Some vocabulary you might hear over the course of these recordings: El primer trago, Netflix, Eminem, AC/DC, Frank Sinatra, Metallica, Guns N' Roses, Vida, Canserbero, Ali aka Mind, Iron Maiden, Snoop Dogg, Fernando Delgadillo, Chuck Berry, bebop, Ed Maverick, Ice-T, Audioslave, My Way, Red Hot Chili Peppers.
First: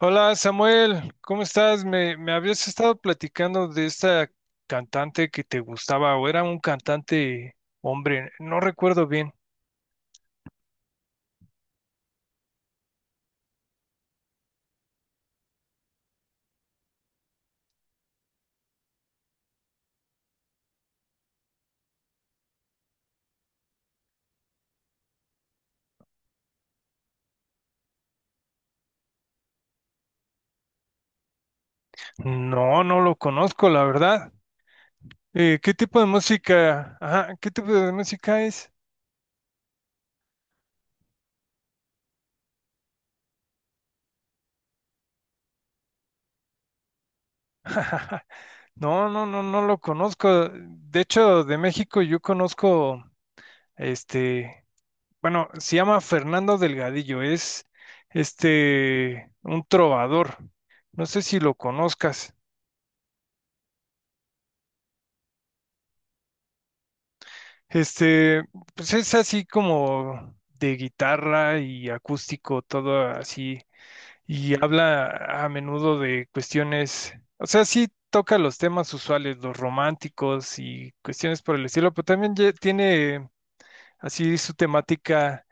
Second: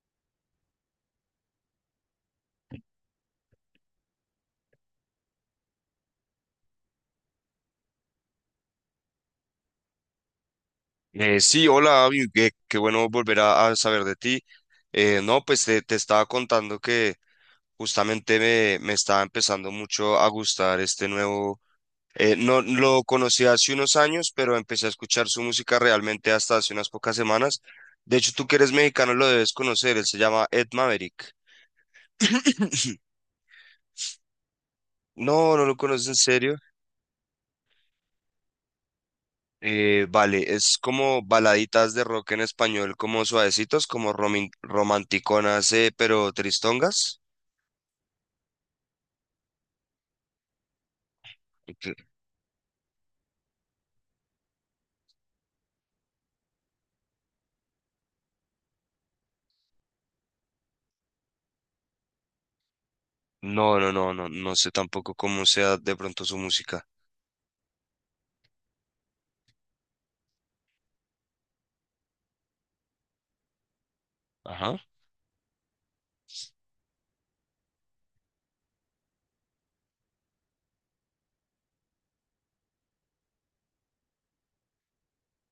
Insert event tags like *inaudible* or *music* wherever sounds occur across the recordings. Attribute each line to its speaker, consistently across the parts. Speaker 1: Hola Samuel, ¿cómo estás? Me habías estado platicando de esta cantante que te gustaba o era un cantante hombre, no recuerdo bien.
Speaker 2: Sí, hola, Abby, qué bueno volver a saber de ti. No, pues te estaba contando que justamente me estaba empezando mucho a gustar este nuevo, no lo conocí hace unos años, pero empecé a escuchar su música realmente hasta hace unas pocas semanas. De hecho, tú que eres mexicano lo debes conocer, él se llama Ed Maverick.
Speaker 1: No,
Speaker 2: *laughs*
Speaker 1: no lo conozco, la verdad.
Speaker 2: No, no
Speaker 1: ¿Qué
Speaker 2: lo
Speaker 1: tipo de
Speaker 2: conoces, ¿en serio?
Speaker 1: música? Ajá, ¿qué tipo de música es?
Speaker 2: Vale, es como baladitas de rock en español, como suavecitos, como romanticonas, pero tristongas.
Speaker 1: *laughs* No, no, no, no lo conozco. De hecho, de México
Speaker 2: Ok.
Speaker 1: yo conozco, este, bueno, se llama Fernando Delgadillo, es un trovador. No sé si lo conozcas.
Speaker 2: No, no, no, no, no sé tampoco cómo sea de pronto su música.
Speaker 1: Este, pues es así como de guitarra y acústico, todo así, y
Speaker 2: Ajá.
Speaker 1: habla a menudo de cuestiones, o sea, sí toca los temas usuales, los románticos y cuestiones por el estilo, pero también tiene así su temática,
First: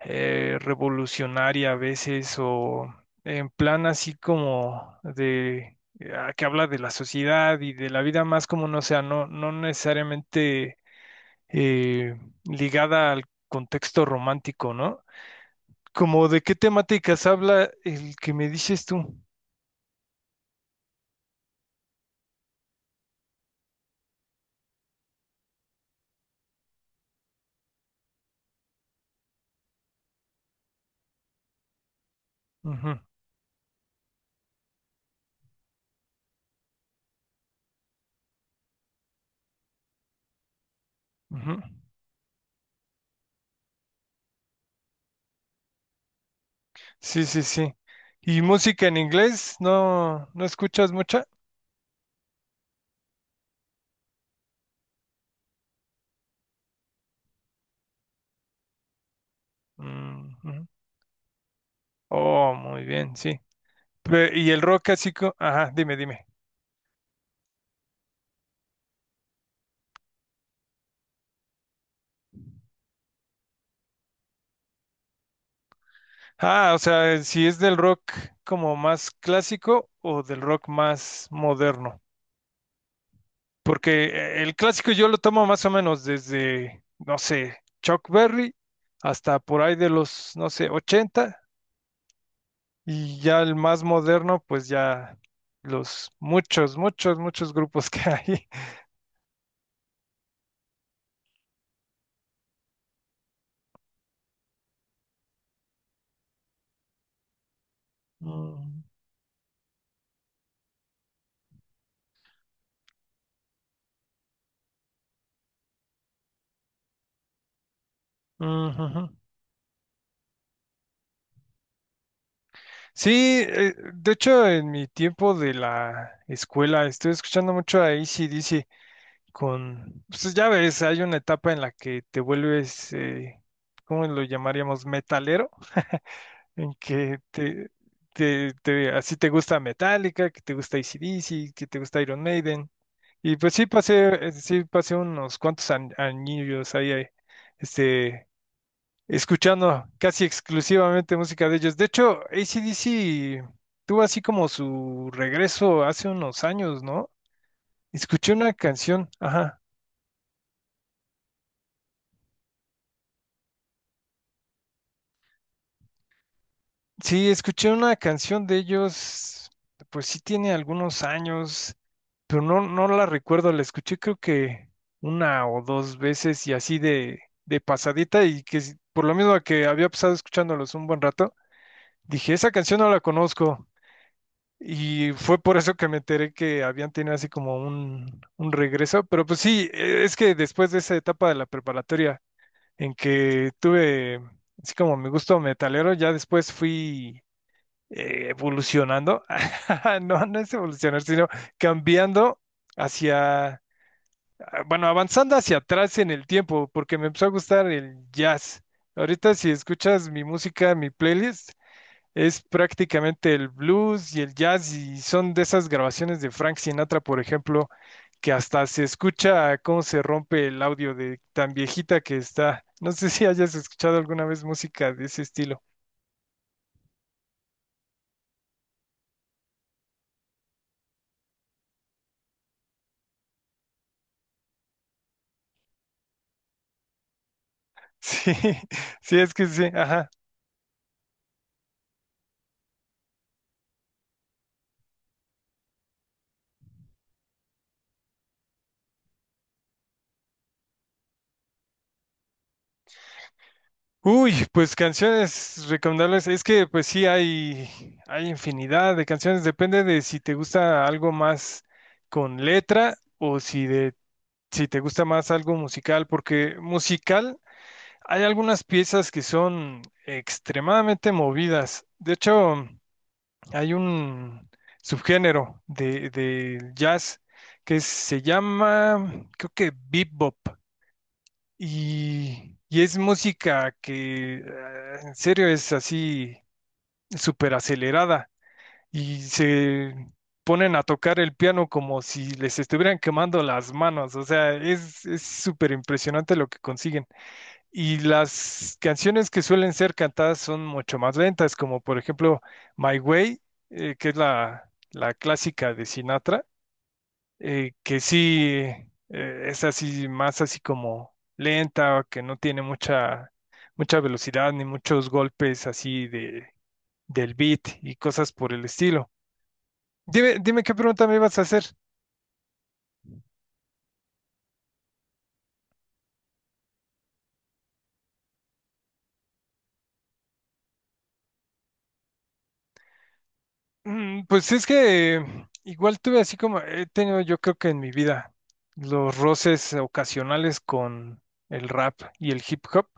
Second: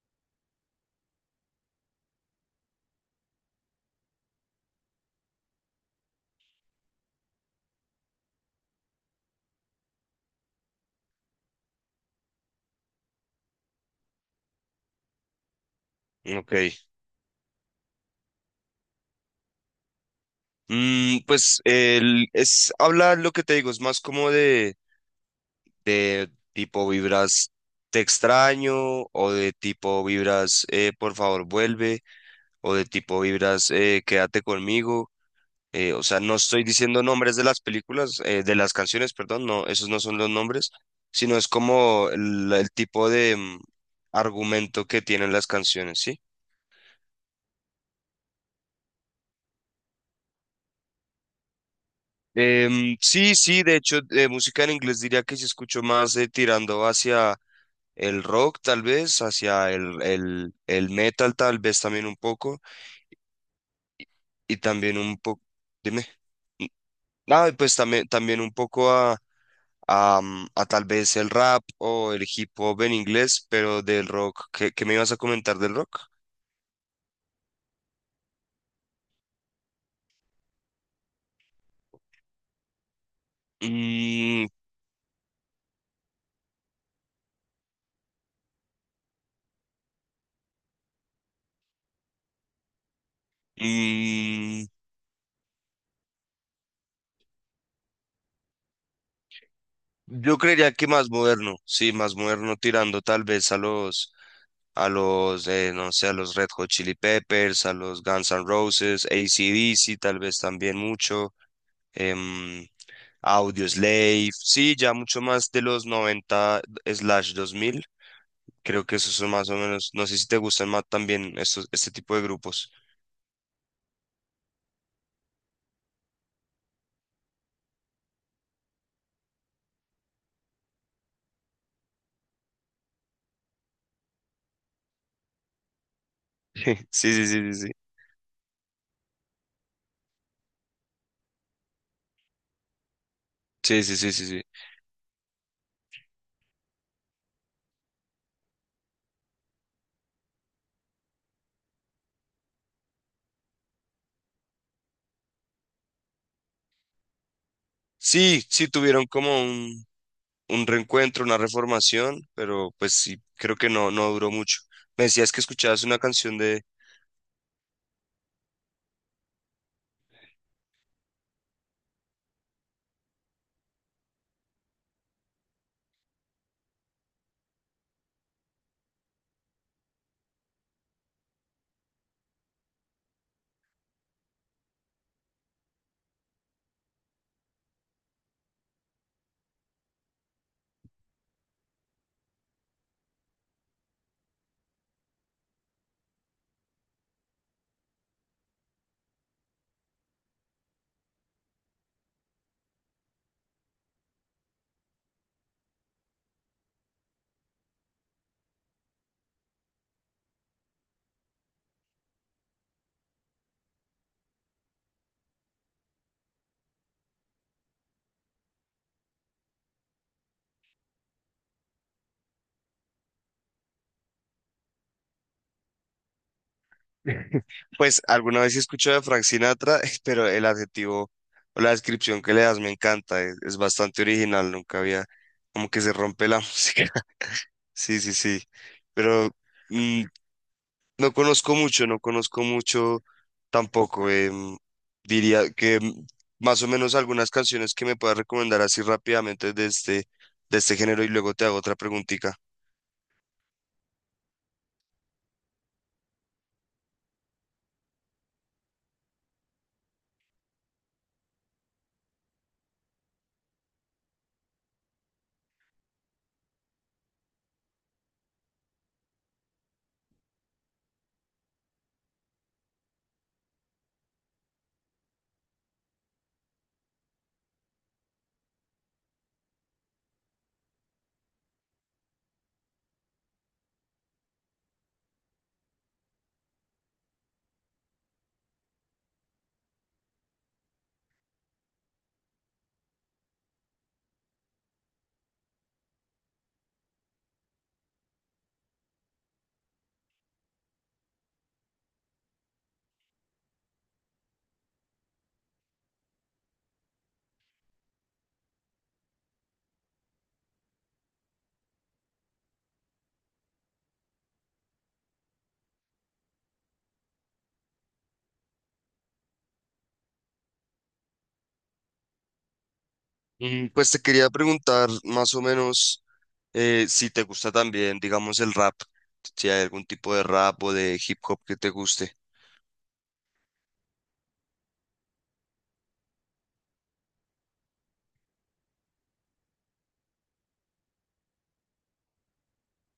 Speaker 1: revolucionaria a veces, o en plan así como de que habla de la sociedad y de la vida, más como no sea, no, no necesariamente eh, ligada al contexto romántico, ¿no? Como de
Speaker 2: Ok.
Speaker 1: qué temáticas habla el que me dices tú.
Speaker 2: Pues él es, habla lo que te digo, es más como de tipo vibras te extraño, o de tipo vibras, por favor vuelve, o de
Speaker 1: Ujú,
Speaker 2: tipo vibras, quédate conmigo. O sea, no estoy diciendo nombres de las películas, de las canciones, perdón, no, esos no son los nombres, sino es
Speaker 1: ujú.
Speaker 2: como el tipo de argumento que tienen las canciones, ¿sí?
Speaker 1: Sí, sí, sí. ¿Y música en inglés? ¿No, no escuchas mucha?
Speaker 2: Sí, sí, de hecho, de música en inglés diría que sí escucho más, tirando hacia el rock, tal vez, hacia el,
Speaker 1: Mm,
Speaker 2: el,
Speaker 1: ujú.
Speaker 2: el metal, tal vez también un
Speaker 1: Oh,
Speaker 2: poco.
Speaker 1: muy bien, sí. Y
Speaker 2: Y
Speaker 1: el rock
Speaker 2: también un
Speaker 1: clásico,
Speaker 2: poco,
Speaker 1: ajá, dime,
Speaker 2: dime,
Speaker 1: dime.
Speaker 2: nada, pues también, también un poco a tal vez el rap o el hip hop en inglés, pero del rock, ¿qué me ibas a comentar del rock?
Speaker 1: Ah, o sea, si es del rock como más clásico o del rock más moderno. Porque
Speaker 2: Mm,
Speaker 1: el clásico yo lo tomo más o menos desde, no sé, Chuck Berry hasta por ahí de los, no sé, 80. Y ya el más moderno, pues
Speaker 2: mm,
Speaker 1: ya los muchos grupos *laughs* que hay.
Speaker 2: yo creería que más moderno, sí, más moderno tirando tal vez no sé, a los Red Hot Chili Peppers, a los Guns N'
Speaker 1: Mm,
Speaker 2: Roses, AC/DC, tal vez también mucho. em, Audioslave, sí, ya mucho más de los noventa/dos mil. Creo que
Speaker 1: ujujú.
Speaker 2: esos son más o menos. No sé si te gustan más también estos, este tipo de grupos.
Speaker 1: Sí, de hecho en mi tiempo de la escuela estuve escuchando mucho a AC/DC. Con, pues ya ves, hay una etapa en la que te vuelves, ¿cómo lo llamaríamos? Metalero, en
Speaker 2: *laughs* Sí,
Speaker 1: que
Speaker 2: sí, sí, sí, sí.
Speaker 1: así te gusta Metallica, que te gusta AC/DC, que te gusta Iron Maiden. Y pues
Speaker 2: Sí, sí, sí, sí, sí.
Speaker 1: sí pasé unos cuantos añillos ahí, este, escuchando casi exclusivamente música de ellos. De hecho, AC/DC tuvo así como su regreso hace unos años, ¿no? Escuché
Speaker 2: Sí,
Speaker 1: una
Speaker 2: sí tuvieron
Speaker 1: canción,
Speaker 2: como
Speaker 1: ajá.
Speaker 2: un reencuentro, una reformación, pero pues sí, creo que no, no duró mucho. Me decías que escuchabas una canción de...
Speaker 1: Sí, escuché una canción de ellos, pues sí tiene algunos años, pero no, no la recuerdo, la escuché creo que una o dos veces y así de pasadita y que por lo mismo que había pasado escuchándolos un buen rato, dije, esa canción no la conozco y fue por eso que me enteré que habían tenido así como un regreso, pero pues sí, es que después de esa etapa de la preparatoria en que tuve así como mi gusto metalero, ya después fui evolucionando, *laughs* no, no es evolucionar, sino cambiando hacia, bueno, avanzando hacia atrás en el tiempo, porque me empezó a gustar el jazz. Ahorita si escuchas mi música, mi playlist, es prácticamente el blues y el jazz y son de esas grabaciones de Frank Sinatra, por ejemplo, que hasta se escucha cómo se rompe el audio de tan viejita que está. No sé si hayas escuchado alguna vez música de ese estilo. *laughs*
Speaker 2: *laughs* Pues alguna vez he escuchado de Frank Sinatra, *laughs* pero el adjetivo o la descripción que le das me encanta, es bastante original, nunca había, como que se rompe la *laughs* música. Sí, sí,
Speaker 1: Sí,
Speaker 2: sí.
Speaker 1: sí,
Speaker 2: Pero
Speaker 1: es que sí,
Speaker 2: mm,
Speaker 1: ajá.
Speaker 2: no conozco mucho, no conozco mucho tampoco. Diría que más o menos algunas canciones que me puedas recomendar así rápidamente de este género, y luego te hago otra preguntita.
Speaker 1: Uy, pues canciones recomendables. Es que pues sí hay infinidad de canciones. Depende de si te gusta algo más con letra o si de, si te gusta más algo musical, porque musical hay algunas piezas que son extremadamente movidas. De hecho, hay un subgénero de, del jazz que se llama, creo que bebop. Y es música que en serio es así súper acelerada y se ponen a tocar el piano como si les estuvieran quemando las manos, o sea, es súper impresionante lo que consiguen. Y las canciones que suelen ser cantadas son mucho más lentas, como por ejemplo My Way, que es la, la clásica de Sinatra, que sí, es así, más así como lenta, que no tiene mucha, mucha velocidad ni muchos golpes así de, del beat y cosas por el estilo. Dime, dime qué pregunta me ibas a hacer.
Speaker 2: Pues te quería preguntar más o menos, si te gusta también, digamos, el rap, si hay algún tipo de rap o de hip hop que te guste.
Speaker 1: Mm, pues es que igual tuve así como he tenido yo creo que en mi vida los roces ocasionales con el rap y el hip hop.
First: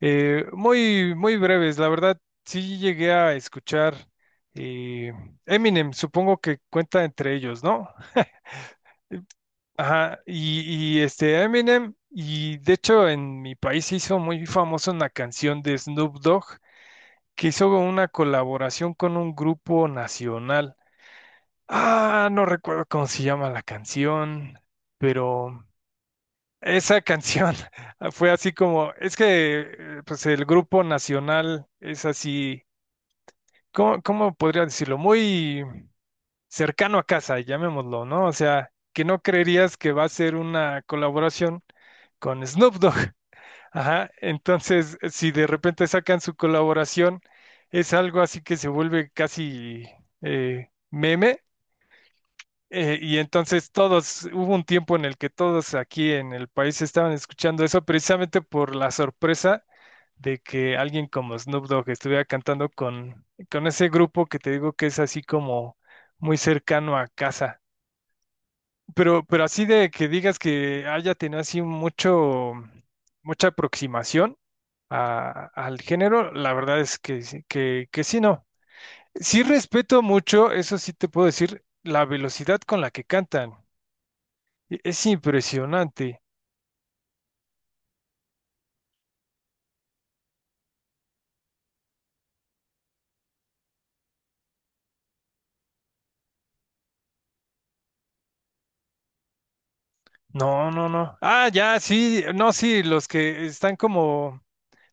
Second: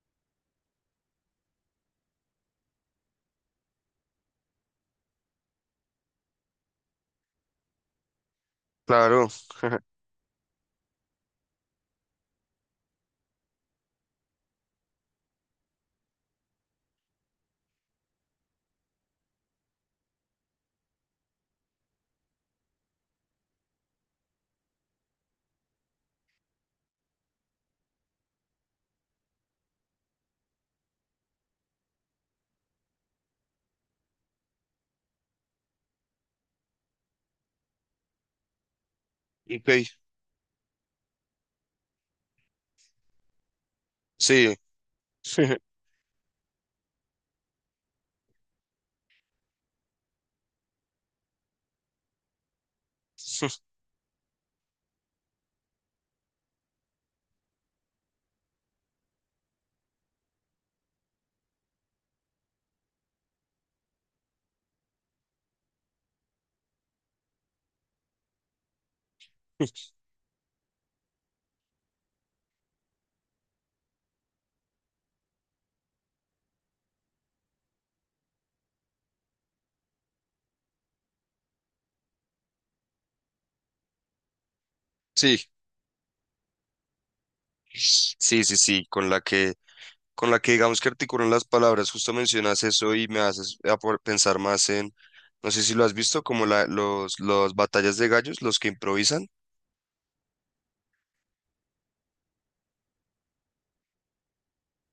Speaker 1: Muy, muy breves, la verdad, sí llegué a escuchar eh, Eminem, supongo que cuenta entre ellos, ¿no? Eh,
Speaker 2: Claro,
Speaker 1: ajá, y, este Eminem, y de hecho en mi país se hizo muy famosa una canción de Snoop Dogg que hizo una colaboración con un grupo nacional. Ah, no recuerdo cómo se llama la canción, pero esa canción *laughs* fue así como, es que pues el grupo nacional es así ¿cómo, cómo podría decirlo? Muy cercano a casa, llamémoslo, ¿no? O sea, que no
Speaker 2: ok,
Speaker 1: creerías que va a ser una colaboración con Snoop Dogg. *laughs* Ajá.
Speaker 2: sí,
Speaker 1: Entonces, si de
Speaker 2: *laughs*
Speaker 1: repente sacan su colaboración, es algo así que se vuelve casi meme. Y
Speaker 2: sí,
Speaker 1: entonces todos, hubo un tiempo en el que todos aquí en el país estaban escuchando eso precisamente por la sorpresa de que alguien como Snoop Dogg estuviera cantando con ese grupo que te digo que es así como muy cercano a casa. Pero así de que digas que haya tenido así mucho, mucha aproximación al género, la verdad es que, que sí, no. Sí respeto mucho, eso sí te puedo decir, la velocidad con la que cantan. Es impresionante.
Speaker 2: sí, sí, sí, con la que digamos que articulan las palabras, justo mencionas eso y me haces pensar más en, no sé si lo has visto, como los batallas de gallos, los que improvisan.
Speaker 1: No, no, no. Ah, ya, sí, no, sí, los que están como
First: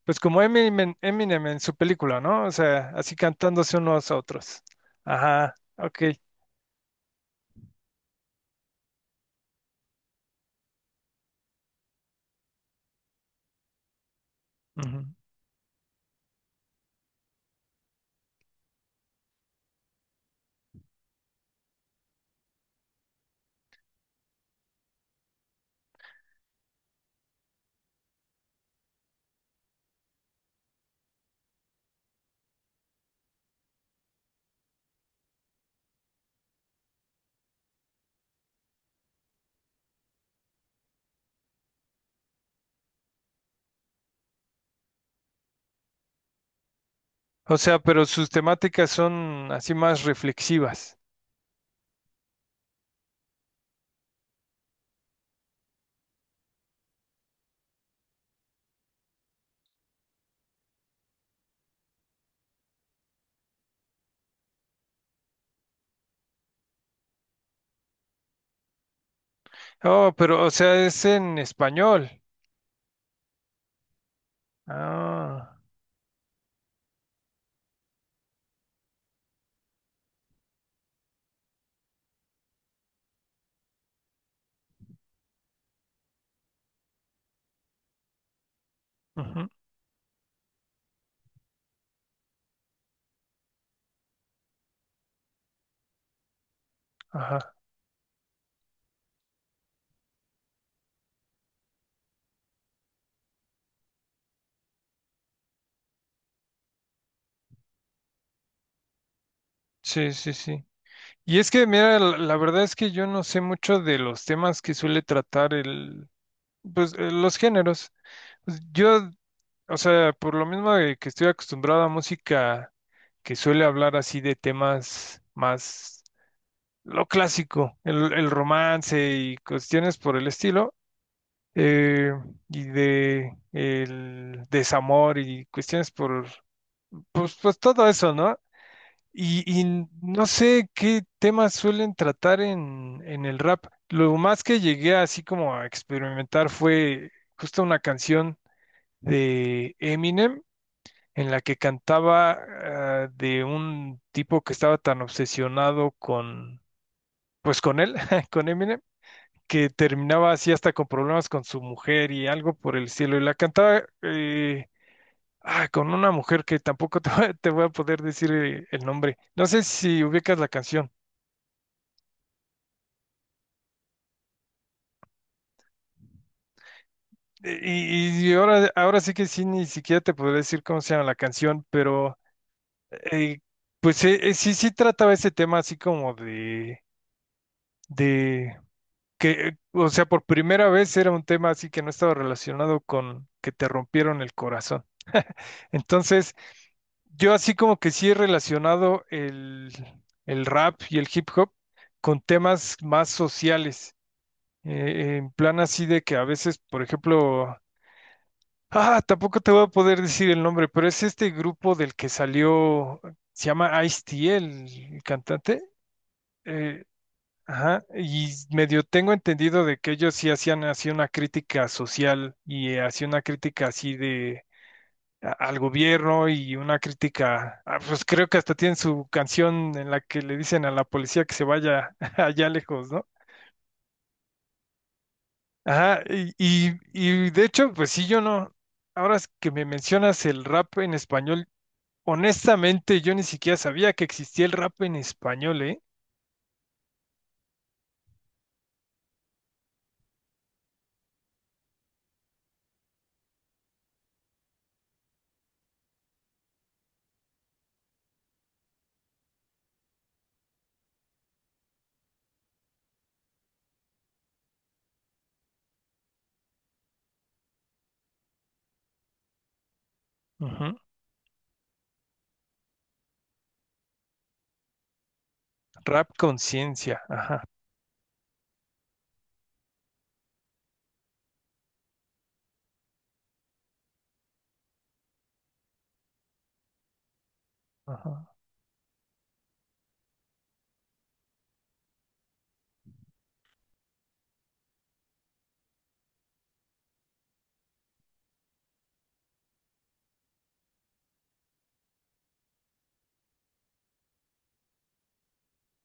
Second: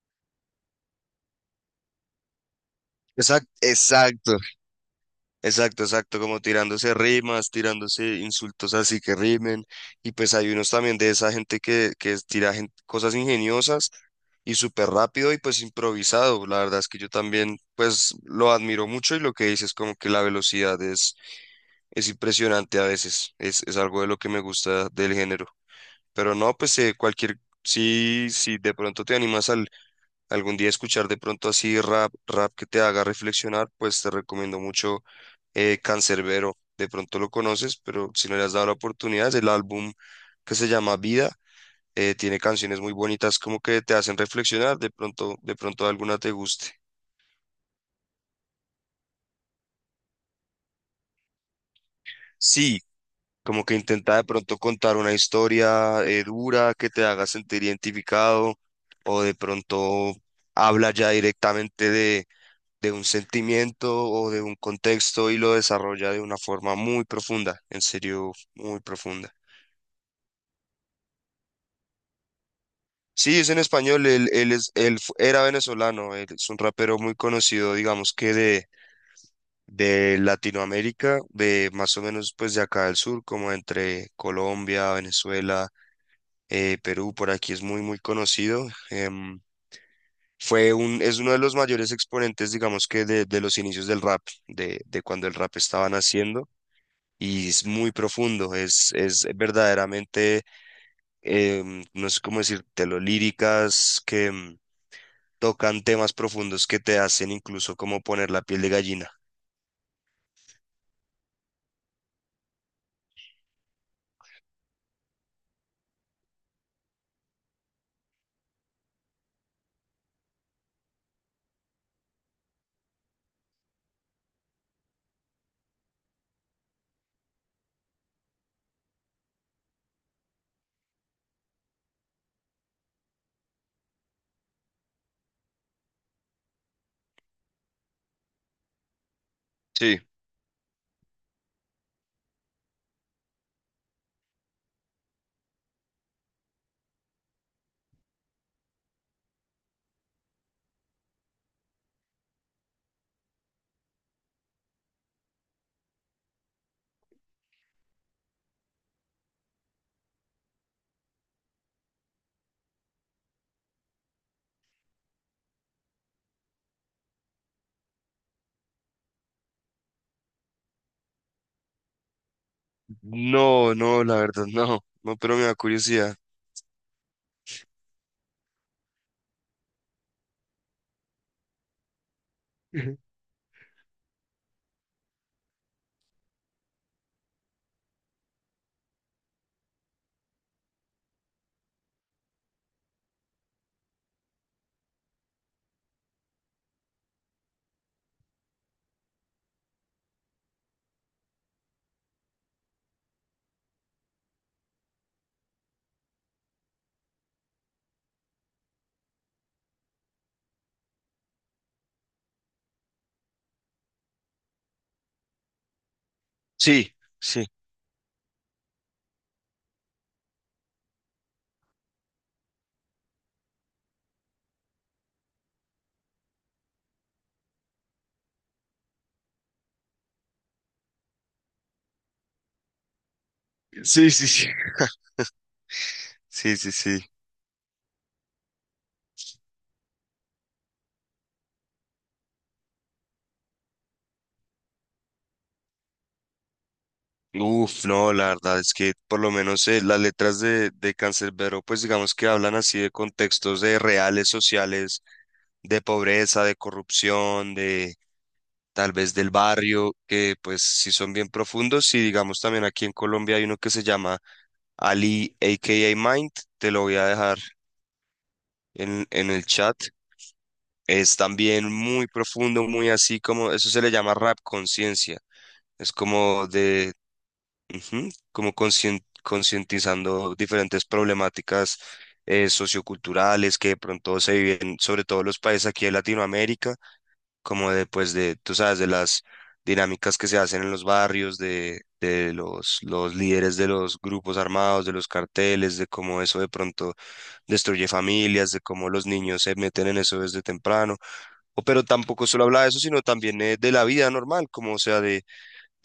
Speaker 1: pues como Eminem, Eminem en su película, ¿no? O sea, así
Speaker 2: Exacto,
Speaker 1: cantándose unos a
Speaker 2: exacto,
Speaker 1: otros. Ajá,
Speaker 2: exacto,
Speaker 1: ok.
Speaker 2: exacto, como tirándose rimas, tirándose insultos así que rimen, y pues hay unos también de esa gente que tira cosas ingeniosas y súper
Speaker 1: Ujú.
Speaker 2: rápido y pues improvisado. La verdad es que yo también pues lo admiro mucho, y lo que dices como que la velocidad es impresionante a veces, es algo de lo que me gusta del género. Pero no, pues cualquier, si de pronto te animas algún día a escuchar de pronto así rap, rap que te haga reflexionar, pues te recomiendo mucho, Canserbero. De pronto lo conoces, pero si no le has dado la oportunidad, es el álbum que se llama Vida. Tiene canciones muy bonitas como que te hacen reflexionar, de pronto alguna te guste.
Speaker 1: O sea, pero sus temáticas son así más reflexivas.
Speaker 2: Sí, como que intenta de pronto contar una historia, dura, que te haga sentir identificado, o de pronto habla ya directamente de un sentimiento o de un contexto, y lo desarrolla de una forma muy profunda, en serio, muy profunda.
Speaker 1: Oh, pero, o sea, es en español.
Speaker 2: Sí, es en español, él es, él fu- era
Speaker 1: Ah,
Speaker 2: venezolano, él es un rapero muy conocido, digamos que de Latinoamérica, de más o menos pues de acá del sur, como entre Colombia, Venezuela. Perú por aquí es muy, muy conocido. em,
Speaker 1: ujú,
Speaker 2: fue un, es uno de los mayores exponentes, digamos que de los inicios del rap, de cuando el rap estaba naciendo.
Speaker 1: ajá.
Speaker 2: Y es muy profundo, es verdaderamente, no sé cómo decírtelo, líricas que tocan temas profundos que te hacen incluso como poner la piel de gallina.
Speaker 1: Sí, sí, sí. Y es que, mira, la verdad es que yo no sé mucho de los temas que suele tratar el, pues, los géneros. Pues, yo, o sea, por lo mismo de que estoy acostumbrado a música que suele hablar así de temas más lo clásico, el romance y cuestiones por el estilo, eh, y de el desamor y cuestiones por, pues, pues todo eso, ¿no? Y
Speaker 2: Sí,
Speaker 1: no sé qué temas suelen tratar en el rap. Lo más que llegué así como a experimentar fue justo una canción de Eminem en la que cantaba ah, de un tipo que estaba tan obsesionado con, pues con él, *laughs* con Eminem, que terminaba así hasta con problemas con su mujer y algo por el cielo. Y la cantaba con una mujer que tampoco *laughs* voy a te voy a poder decir el nombre. No sé si ubicas la canción.
Speaker 2: no, no, la verdad, no, no, pero me da curiosidad.
Speaker 1: Y ahora, ahora sí que sí, ni siquiera te podré decir cómo se llama la canción, pero eh, sí, sí trataba ese tema así como de que, o sea, por primera vez era un tema así que no estaba relacionado con que te rompieron el corazón. Entonces, yo así como que sí he relacionado el rap y el hip hop con temas más sociales, en plan así de que a veces, por ejemplo, ah, tampoco te voy a poder decir el nombre, pero es este grupo del que salió, se llama Ice-T, el cantante. Eh,
Speaker 2: Sí, sí,
Speaker 1: Ajá, y medio tengo entendido de que ellos sí hacían así una crítica social y hacían una crítica así de al gobierno y una crítica, ah, pues creo que hasta tienen su canción en la que le dicen a la policía que se vaya *laughs* allá lejos, ¿no?
Speaker 2: sí, sí, sí, *laughs*
Speaker 1: Ajá,
Speaker 2: sí, sí, sí.
Speaker 1: y de hecho, pues sí, yo no, ahora es que me mencionas el rap en español, honestamente yo ni siquiera sabía que existía el rap en español, ¿eh?
Speaker 2: Uf, no, la verdad es que por lo menos, las letras de Canserbero, pues digamos que hablan así de contextos de reales sociales, de pobreza, de corrupción, de tal vez del barrio, que pues sí son bien profundos. Y digamos también aquí en Colombia hay uno que se llama Ali, aka Mind, te lo voy a dejar en el chat.
Speaker 1: Ujú,
Speaker 2: Es también muy profundo, muy así como, eso se le llama rap conciencia. Es
Speaker 1: rap
Speaker 2: como de...
Speaker 1: conciencia, ajá,
Speaker 2: Ujú, como concientizando diferentes problemáticas, socioculturales, que de pronto se viven, sobre todo los países aquí de Latinoamérica, como de,
Speaker 1: ajá,
Speaker 2: pues, de, tú sabes, de las dinámicas que se hacen en los barrios, de los líderes de los grupos armados, de los carteles, de cómo eso de pronto destruye familias, de cómo los niños se meten en eso desde temprano. O, pero tampoco solo habla de eso, sino también, de la vida normal, como o sea, de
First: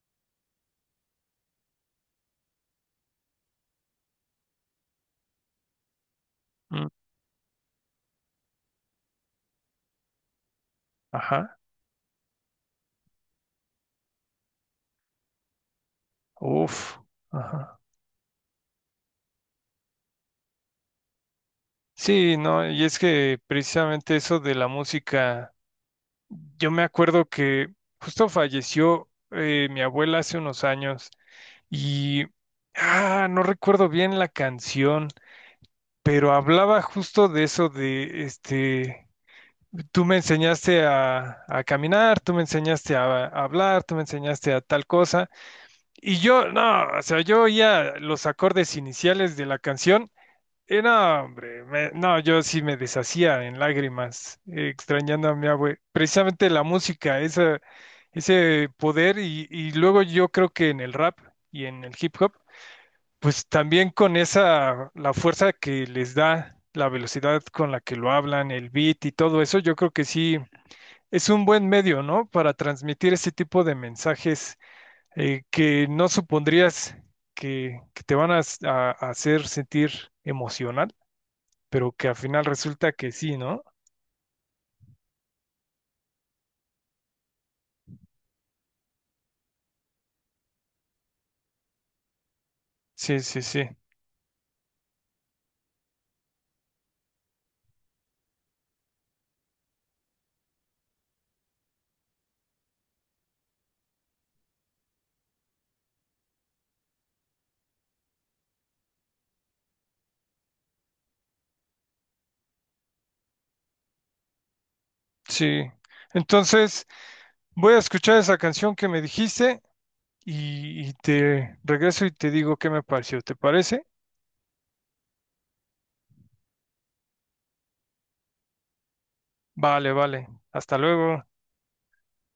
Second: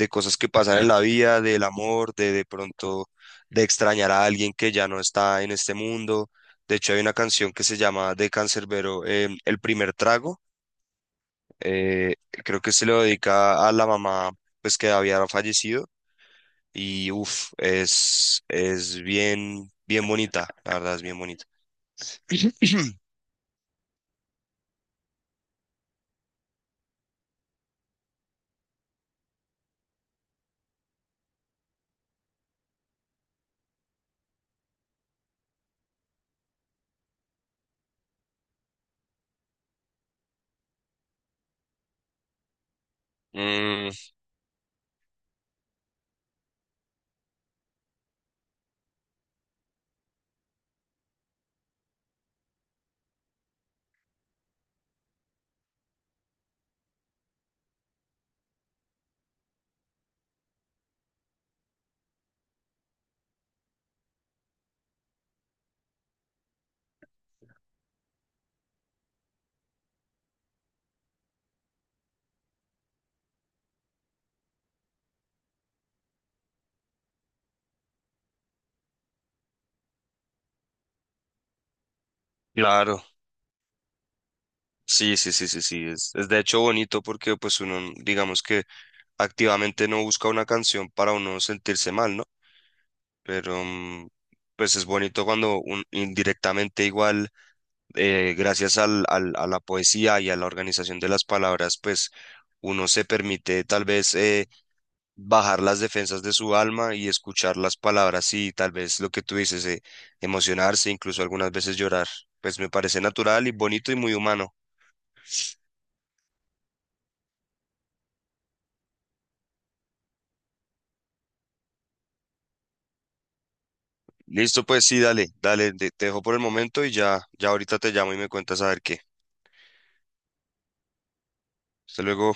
Speaker 2: cosas que pasan en la vida, del amor, de pronto de extrañar a alguien que ya no está en este mundo. De
Speaker 1: mm,
Speaker 2: hecho, hay una canción que se llama de Canserbero, El primer trago.
Speaker 1: ajá.
Speaker 2: eh, Creo que se lo dedica a la mamá, pues que había fallecido.
Speaker 1: Uf,
Speaker 2: Y uff,
Speaker 1: ajá.
Speaker 2: es bien, bien bonita, la verdad es bien bonita.
Speaker 1: Sí, no, y
Speaker 2: *clears throat*
Speaker 1: es que precisamente eso de la música, yo me acuerdo que justo falleció mi abuela hace unos años y, ah, no recuerdo bien la canción, pero hablaba justo de eso de, este, tú me enseñaste a caminar, tú me enseñaste a hablar,
Speaker 2: Mm,
Speaker 1: tú me enseñaste a tal cosa, y yo, no, o sea, yo oía los acordes iniciales de la canción. No, hombre, no, yo sí me deshacía en lágrimas, extrañando a mi abue. Precisamente la música, esa, ese poder, y luego yo creo que en el rap y en el hip hop, pues también con esa, la fuerza que les da, la velocidad con la que lo hablan, el beat y todo eso, yo creo que sí es un buen medio, ¿no? Para transmitir ese tipo de mensajes que no supondrías que te van a a hacer sentir emocional, pero que al final resulta
Speaker 2: claro,
Speaker 1: que sí, ¿no?
Speaker 2: sí, sí, sí, sí, sí, es de hecho bonito, porque pues uno, digamos que activamente no busca una canción para uno sentirse mal, ¿no?
Speaker 1: Sí, sí,
Speaker 2: Pero
Speaker 1: sí,
Speaker 2: pues es bonito cuando indirectamente igual, gracias a la poesía y a la organización de las palabras, pues uno se permite tal vez, bajar las defensas de su alma y escuchar las palabras, y tal vez lo que tú dices, emocionarse, incluso algunas veces llorar. Pues me parece natural y bonito y muy humano.
Speaker 1: sí. Entonces, voy a escuchar esa canción que me dijiste y te regreso y te digo qué me pareció. ¿Te parece?
Speaker 2: Listo, pues sí, dale, dale, te dejo por el momento, y ya ahorita te llamo y me cuentas a ver qué.
Speaker 1: Vale, vale. Hasta luego.
Speaker 2: Hasta luego.